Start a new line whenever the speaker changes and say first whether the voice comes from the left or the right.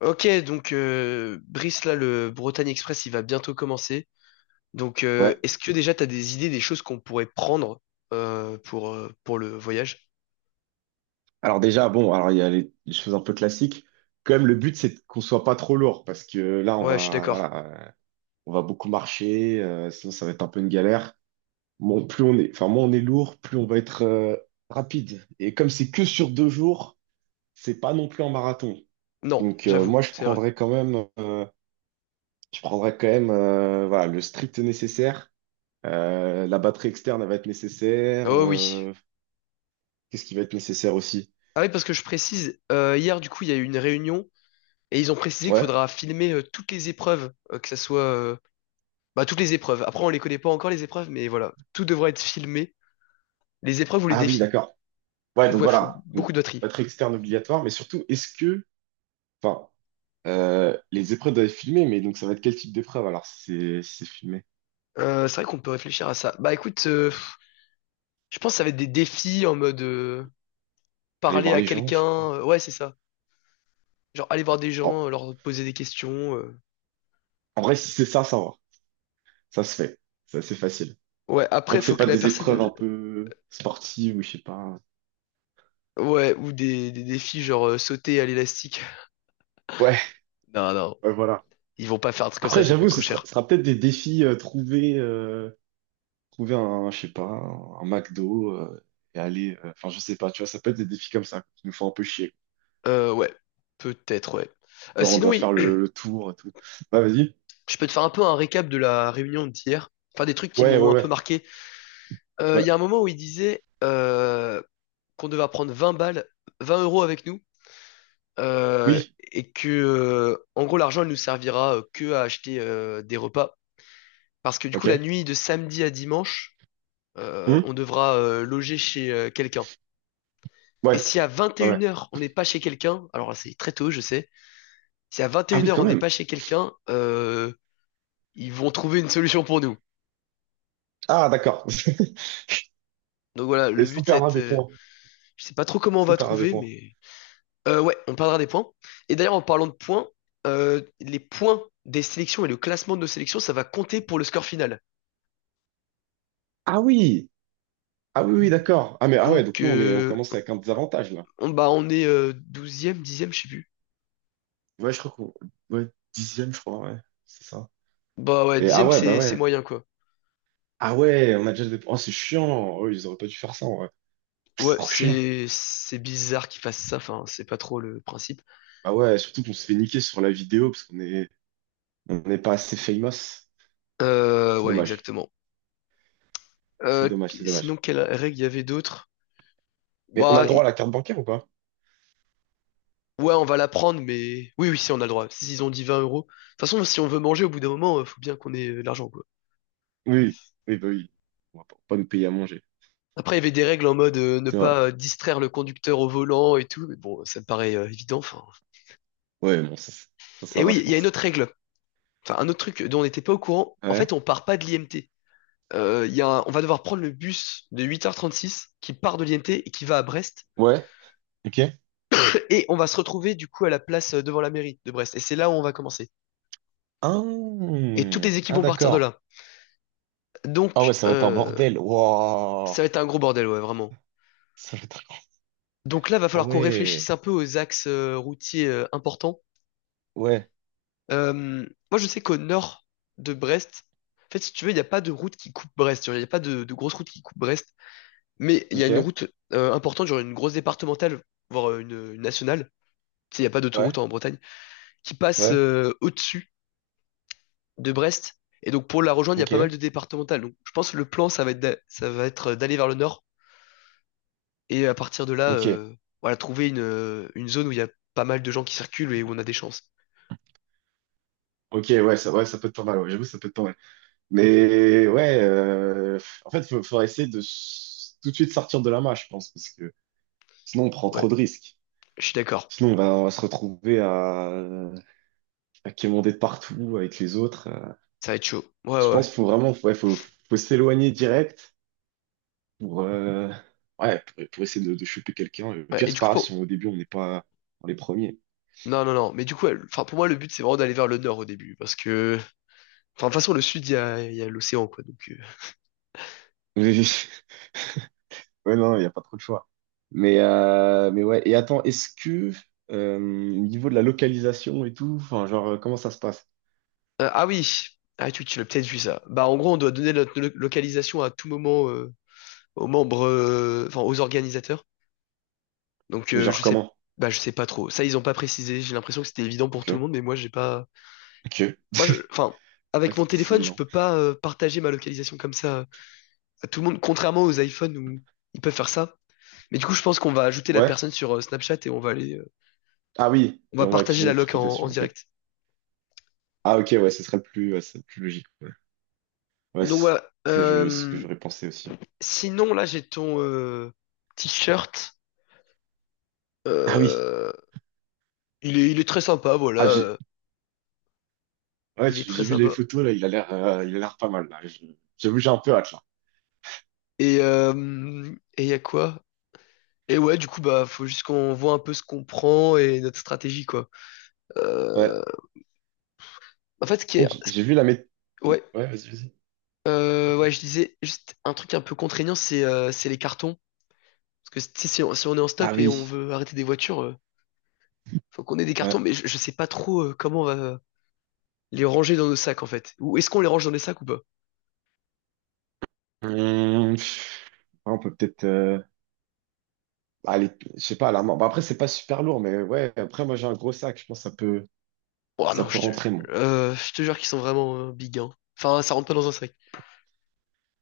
left: Ok, donc Brice, là, le Bretagne Express, il va bientôt commencer. Donc,
right: Ouais.
left: est-ce que déjà tu as des idées des choses qu'on pourrait prendre pour le voyage?
right: Alors déjà, bon, alors il y a les choses un peu classiques. Quand même, le but, c'est qu'on soit pas trop lourd parce que là, on
left: Ouais, je suis
right: va,
left: d'accord.
right: voilà, on va beaucoup marcher, sinon ça va être un peu une galère. Bon, plus on est, enfin, moins on est lourd, plus on va être rapide. Et comme c'est que sur deux jours, c'est pas non plus un marathon.
left: Non,
right: Donc
left: j'avoue,
right: moi, je
left: c'est vrai.
right: prendrais quand même, voilà, le strict nécessaire. La batterie externe, elle va être nécessaire.
left: Oh oui.
right: Qu'est-ce qui va être nécessaire aussi?
left: Ah oui, parce que je précise, hier, du coup, il y a eu une réunion et ils ont précisé qu'il
right: Ouais.
left: faudra filmer toutes les épreuves, bah, toutes les épreuves. Après, on les connaît pas encore, les épreuves, mais voilà, tout devra être filmé, les épreuves ou les
right: Ah oui,
left: défis.
right: d'accord. Ouais,
left: Donc
right: donc
left: ouais, faut
right: voilà, donc,
left: beaucoup de batterie.
right: batterie externe obligatoire, mais surtout, est-ce que, enfin, les épreuves doivent être filmées, mais donc ça va être quel type d'épreuve alors si c'est filmé?
left: C'est vrai qu'on peut réfléchir à ça. Bah écoute... je pense que ça va être des défis en mode
right: Aller
left: parler
right: voir
left: à
right: les gens?
left: quelqu'un. Ouais, c'est ça. Genre aller voir des
right: Oh,
left: gens, leur poser des questions.
right: en vrai, si c'est ça, ça va, ça se fait, c'est assez facile.
left: Ouais,
right: Tant
left: après,
right: que
left: faut
right: c'est
left: que
right: pas
left: la
right: des épreuves
left: personne.
right: un peu sportives ou je sais pas.
left: Ouais, ou des défis genre sauter à l'élastique.
right: Ouais,
left: Non, non.
right: ouais, voilà.
left: Ils vont pas faire un truc comme ça,
right: Après,
left: ça
right: j'avoue,
left: coûte trop
right: ce sera,
left: cher.
right: ce sera peut-être des défis trouver, trouver un, je sais pas, un McDo et aller, enfin, je sais pas, tu vois, ça peut être des défis comme ça qui nous font un peu chier.
left: Ouais. Peut-être, ouais.
right: Genre, on
left: Sinon,
right: doit
left: oui,
right: faire le tour et tout. Bah, vas-y.
left: je peux te faire un peu un récap de la réunion d'hier. Enfin, des trucs qui
right: Ouais, ouais,
left: m'ont un peu
right: ouais,
left: marqué. Il
right: ouais.
left: y a un moment où il disait qu'on devait prendre 20 balles, 20 euros avec nous, euh,
right: Oui,
left: et que en gros l'argent elle nous servira que à acheter des repas parce que du coup la
right: ok.
left: nuit de samedi à dimanche,
right: Hmm,
left: on devra loger chez quelqu'un. Et
right: ouais,
left: si à vingt et
right: ouais, ouais.
left: une heures on n'est pas chez quelqu'un, alors là, c'est très tôt je sais. Si à vingt et
right: Ah
left: une
right: oui,
left: heures
right: quand
left: on n'est
right: même.
left: pas chez quelqu'un, ils vont trouver une solution pour nous.
right: Ah, d'accord.
left: Donc voilà, le
right: Est-ce qu'on
left: but c'est
right: perdra
left: être,
right: des points?
left: je sais pas trop comment on
right: Est-ce qu'on
left: va
right: perdra des
left: trouver,
right: points?
left: mais ouais, on parlera des points. Et d'ailleurs en parlant de points, les points des sélections et le classement de nos sélections ça va compter pour le score final.
right: Ah oui! Ah oui, oui, d'accord. Ah mais ah ouais,
left: Donc,
right: donc nous on commence avec un désavantage là.
left: bah, on est 12e, je sais plus.
right: Ouais, je crois qu'on. Ouais, dixième, je crois, ouais. C'est ça.
left: Bah ouais,
right: Et ah
left: dixième
right: ouais, bah
left: c'est
right: ouais.
left: moyen, quoi.
right: Ah ouais, on a déjà des points. Oh, c'est chiant. Oh, ils auraient pas dû faire ça, ouais. C'est
left: Ouais,
right: trop chiant.
left: c'est bizarre qu'ils fassent ça, enfin, c'est pas trop le principe.
right: Ah ouais, surtout qu'on se fait niquer sur la vidéo parce qu'on est on n'est pas assez famous. C'est
left: Ouais,
right: dommage.
left: exactement.
right: Ah, c'est dommage, c'est
left: Sinon,
right: dommage.
left: quelle règle il y avait d'autres?
right: Mais on a
left: Bah,
right: le droit à
left: i-
right: la carte bancaire ou pas?
left: ouais, on va la prendre, mais... Oui, oui, si, on a le droit. S'ils ont dit 20 euros. De toute façon, si on veut manger, au bout d'un moment, faut bien qu'on ait de l'argent, quoi.
right: Oui, oui, bah oui. On va pas nous payer à manger.
left: Après, il y avait des règles en mode ne
right: C'est vrai.
left: pas distraire le conducteur au volant et tout, mais bon, ça me paraît évident, enfin...
right: Ouais, bon, ça, ça,
left: Et
right: ça va,
left: oui,
right: je
left: il y a une
right: pense.
left: autre règle. Enfin, un autre truc dont on n'était pas au courant, en
right: Ouais.
left: fait, on part pas de l'IMT. Il y a un- On va devoir prendre le bus de 8h36 qui part de l'IMT et qui va à Brest.
right: Ouais. Ok.
left: Et on va se retrouver du coup à la place, devant la mairie de Brest. Et c'est là où on va commencer.
right: Ah,
left: Et toutes les équipes
right: ah,
left: vont partir de
right: d'accord.
left: là.
right: Ah ouais,
left: Donc,
right: ça va être un bordel. Waouh.
left: ça va être un gros bordel, ouais, vraiment.
right: Ça va être...
left: Donc là, va
right: Ah
left: falloir qu'on réfléchisse
right: ouais.
left: un peu aux axes routiers importants.
right: Ouais.
left: Euh, Moi, je sais qu'au nord de Brest, en fait, si tu veux, il n'y a pas de route qui coupe Brest. Il n'y a pas de grosse route qui coupe Brest. Mais il y a une
right: Ok.
left: route importante, genre une grosse départementale, voire une nationale, tu sais, il n'y a pas d'autoroute
right: Ouais.
left: hein, en Bretagne, qui passe
right: Ouais.
left: au-dessus de Brest. Et donc pour la rejoindre, il y a pas mal
right: Ok.
left: de départementales. Donc je pense que le plan, ça va être d'aller vers le nord et à partir de là,
right: Ok.
left: voilà, trouver une zone où il y a pas mal de gens qui circulent et où on a des chances.
right: Ok, ouais, ça peut être pas mal. Ouais, j'avoue, ça peut être pas mal. Mais ouais, en fait, il faudra essayer tout de suite sortir de la main, je pense, parce que sinon, on prend
left: Ouais,
right: trop de risques.
left: je suis d'accord.
right: Sinon, on va se retrouver à qui est monté de partout avec les autres.
left: Ça va être chaud. Ouais,
right: Je
left: ouais,
right: pense
left: ouais.
right: qu'il faut vraiment ouais, faut s'éloigner direct pour, ouais, pour essayer de choper quelqu'un. Le
left: Ouais,
right: pire,
left: et
right: c'est
left: du
right: pas
left: coup,
right: grave si
left: pour...
right: au début on n'est pas dans les premiers.
left: Non, non, non. Mais du coup, enfin, pour moi, le but, c'est vraiment d'aller vers le nord au début. Parce que, enfin, de toute façon, le sud, il y a l'océan, quoi. Donc,
right: Oui, ouais, non, il n'y a pas trop de choix. Mais ouais, et attends, est-ce que au niveau de la localisation et tout, enfin, genre, comment ça se passe?
left: Ah oui, ah, tu l'as peut-être vu ça. Bah, en gros, on doit donner notre localisation à tout moment, aux membres, enfin aux organisateurs. Donc,
right: Mais genre,
left: je sais,
right: comment?
left: bah je sais pas trop. Ça, ils ont pas précisé. J'ai l'impression que c'était évident pour
right: Ok,
left: tout le monde, mais moi j'ai pas.
right: ok, ouais,
left: Moi je, enfin,
right: c'est pas
left: avec mon
right: si
left: téléphone, je
right: évident.
left: peux pas partager ma localisation comme ça à tout le monde, contrairement aux iPhones où ils peuvent faire ça. Mais du coup, je pense qu'on va ajouter la
right: Ouais,
left: personne sur Snapchat et
right: ah oui,
left: on
right: et
left: va
right: on va
left: partager
right: activer
left: la
right: notre
left: loc en
right: localisation, ok.
left: direct.
right: Ah ok, ouais, ce serait le plus, ouais, ce serait le plus logique. Ouais, ouais,
left: Donc
right: c'est
left: voilà.
right: ce que j'aurais pensé aussi.
left: Sinon, là, j'ai ton t-shirt.
right: Ah oui,
left: Euh, il est très sympa, voilà.
right: ah, j'ai ouais,
left: Il est
right: j'ai
left: très
right: j'ai vu les
left: sympa.
right: photos là, il a l'air pas mal là. J'avoue, j'ai un peu hâte là.
left: Et euh, et y a quoi? Et ouais, du coup, bah, faut juste qu'on voit un peu ce qu'on prend et notre stratégie, quoi. Euh,
right: Ouais.
left: En fait, ce qui est,
right: Donc, j'ai vu la méthode.
left: ouais,
right: Ouais, vas-y, vas-y,
left: ouais,
right: vas-y.
left: je disais juste un truc un peu contraignant, c'est les cartons. Parce que tu sais, si on est en
right: Ah
left: stop et on
right: oui,
left: veut arrêter des voitures, faut qu'on ait des
right: ouais.
left: cartons, mais je sais pas trop comment on va les ranger dans nos sacs, en fait. Ou est-ce qu'on les range dans les sacs ou pas?
right: Pff, on peut peut-être aller, je sais pas, à la main. Bah, après, c'est pas super lourd, mais ouais, après, moi, j'ai un gros sac, je pense que ça peut,
left: Oh
right: ça
left: non,
right: peut rentrer, mon.
left: je te jure qu'ils sont vraiment big, hein. Enfin, ça rentre pas dans un sac.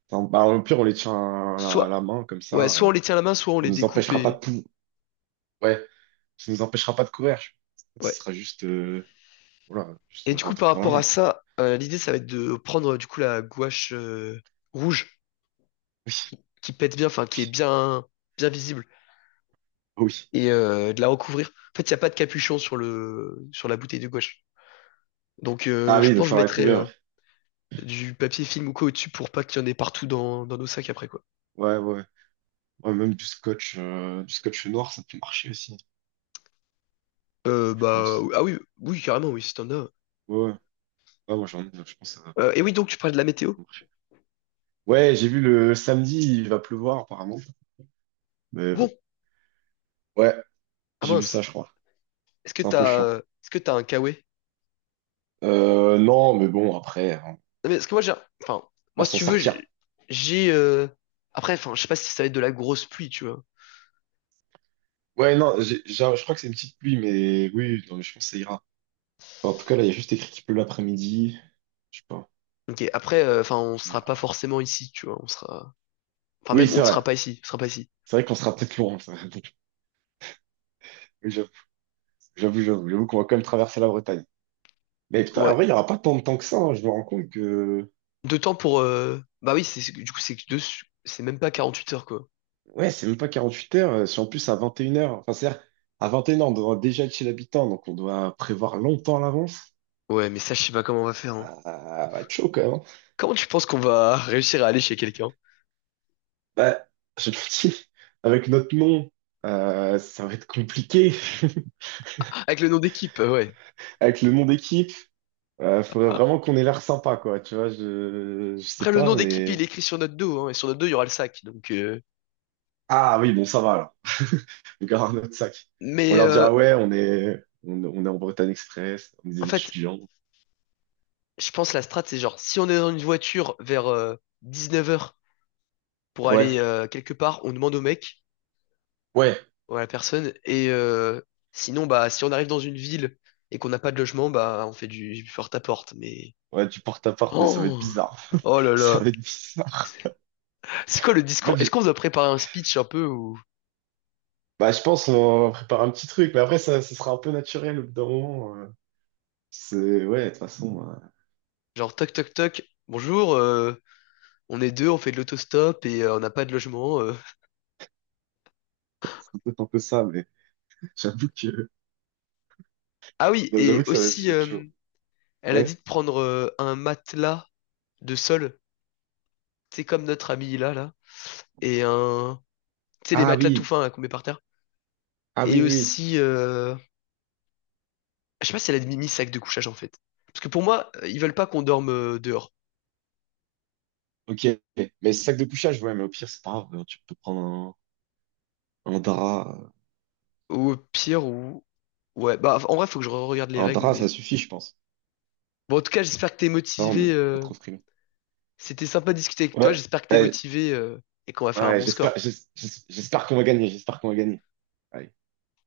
right: Enfin, bah, au pire, on les tient à la
left: Soit,
right: main, comme
left: Ouais,
right: ça,
left: soit on les tient à la main, soit on
right: ça
left: les
right: nous
left: découpe
right: empêchera pas
left: et...
right: ouais, ça nous empêchera pas de courir. Je pense. Ce
left: Ouais.
right: sera juste, voilà, juste
left: Et
right: on
left: du coup, par
right: rentre dans la
left: rapport à
right: main, quoi.
left: ça, l'idée, ça va être de prendre du coup la gouache rouge
right: Oui,
left: qui pète bien, enfin qui est bien, bien visible,
right: oui,
left: et de la recouvrir. En fait, il n'y a pas de capuchon sur la bouteille de gouache. Donc,
right: ah oui,
left: je
right: il nous
left: pense que je
right: faudra
left: mettrai
right: courir.
left: du papier film ou quoi au-dessus pour pas qu'il y en ait partout dans nos sacs après, quoi.
right: Ouais, ouais. Ouais, même du scotch noir, ça peut marcher aussi, je
left: Bah,
right: pense.
left: ah oui, oui, carrément, oui, si t'en as.
right: Ouais, ouais. Ouais, moi, j'en ai, je pense que ça va
left: Et oui, donc tu parlais de la météo?
right: marcher. Ouais, j'ai vu le samedi, il va pleuvoir, apparemment. Mais
left: Ah
right: bon.
left: bon?
right: Ouais,
left: Ah
right: j'ai vu ça,
left: mince.
right: je crois. C'est un peu chiant.
left: Est-ce que t'as un k kawaii?
right: Non, mais bon, après, on
left: Mais parce que moi, j'ai, enfin,
right: va
left: moi, si
right: s'en
left: tu veux,
right: sortir.
left: j'ai, euh, après, enfin, je sais pas si ça va être de la grosse pluie, tu vois.
right: Ouais, non, je crois que c'est une petite pluie, mais oui, non, mais je pense que ça ira. Enfin, en tout cas, là, il y a juste écrit qu'il pleut l'après-midi. Je sais pas.
left: Ok, après, enfin, on
right: Et,
left: sera pas forcément ici, tu vois. Enfin,
right: oui,
left: même, on
right: c'est
left: ne sera
right: vrai.
left: pas ici, on sera pas ici.
right: C'est vrai qu'on sera peut-être loin. Ça. Oui, J'avoue qu'on va quand même traverser la Bretagne. Mais putain, en
left: Ouais.
right: vrai, il n'y aura pas tant de temps que ça, hein. Je me rends compte que.
left: De temps pour, bah oui, du coup, c'est même pas 48 heures, quoi.
right: Ouais, c'est même pas 48 heures. Si en plus à 21 heures. Enfin, c'est-à-dire, à 21h, on doit déjà être chez l'habitant, donc on doit prévoir longtemps à l'avance.
left: Ouais, mais ça, je sais pas comment on va faire, hein.
right: Ah, bah, chaud quand même, hein.
left: Comment tu penses qu'on va réussir à aller chez quelqu'un?
right: Bah, je te le dis, avec notre nom, ça va être compliqué.
left: Avec le nom d'équipe, ouais.
right: Avec le nom d'équipe, faudrait vraiment qu'on ait l'air sympa, quoi. Tu vois, je sais
left: Après, le
right: pas,
left: nom d'équipe, il
right: mais.
left: est écrit sur notre dos, hein, et sur notre dos, il y aura le sac, donc,
right: Ah oui, bon, ça va, là. On gardera notre sac. On
left: mais,
right: leur
left: euh,
right: dira, ouais, on est en Bretagne Express, on est
left: en
right: des
left: fait,
right: étudiants.
left: je pense la strat, c'est genre, si on est dans une voiture vers 19h pour aller
right: Ouais.
left: quelque part, on demande au mec
right: Ouais,
left: ou à la personne. Sinon, bah, si on arrive dans une ville et qu'on n'a pas de logement, bah, on fait du porte-à-porte. Mais.
right: ouais, du porte-à-porte, mais ça va être
left: Oh,
right: bizarre.
left: oh là
right: Ça
left: là.
right: va être bizarre.
left: C'est quoi le
right: En
left: discours?
right: fait,
left: Est-ce qu'on vous a préparé un speech un peu ou
right: bah, je pense qu'on va préparer un petit truc, mais après, ça sera un peu naturel au bout d'un moment. C'est, ouais, de toute façon,
left: genre toc toc toc, bonjour, on est deux, on fait de l'autostop et on n'a pas de logement.
right: c'est peut-être un peu ça, mais j'avoue que,
left: Ah oui,
right: non, j'avoue
left: et
right: que ça va, ça
left: aussi,
right: va être chaud.
left: elle a
right: Ouais.
left: dit de prendre un matelas de sol. C'est comme notre ami là, là. Et un, tu sais, les
right: Ah
left: matelas tout
right: oui,
left: fins là, qu'on met par terre.
right: ah oui,
left: Et
right: oui.
left: aussi, je sais pas si elle a mis sac de couchage en fait. Parce que pour moi, ils veulent pas qu'on dorme dehors.
right: Ok. Mais sac de couchage, ouais, mais au pire, c'est pas grave. Tu peux prendre un drap.
left: Ou au pire, ou. Ouais, bah en vrai, faut que je regarde les
right: Un
left: règles,
right: drap, ça
left: mais.
right: suffit, je pense.
left: Bon, en tout cas, j'espère que t'es
right: Non, mais
left: motivé.
right: pas trop frileux.
left: C'était sympa de discuter avec toi,
right: Ouais,
left: j'espère que t'es
right: ouais,
left: motivé et qu'on va faire un
right: ouais,
left: bon
right: j'espère,
left: score.
right: j'espère qu'on va gagner, j'espère qu'on va gagner. Allez.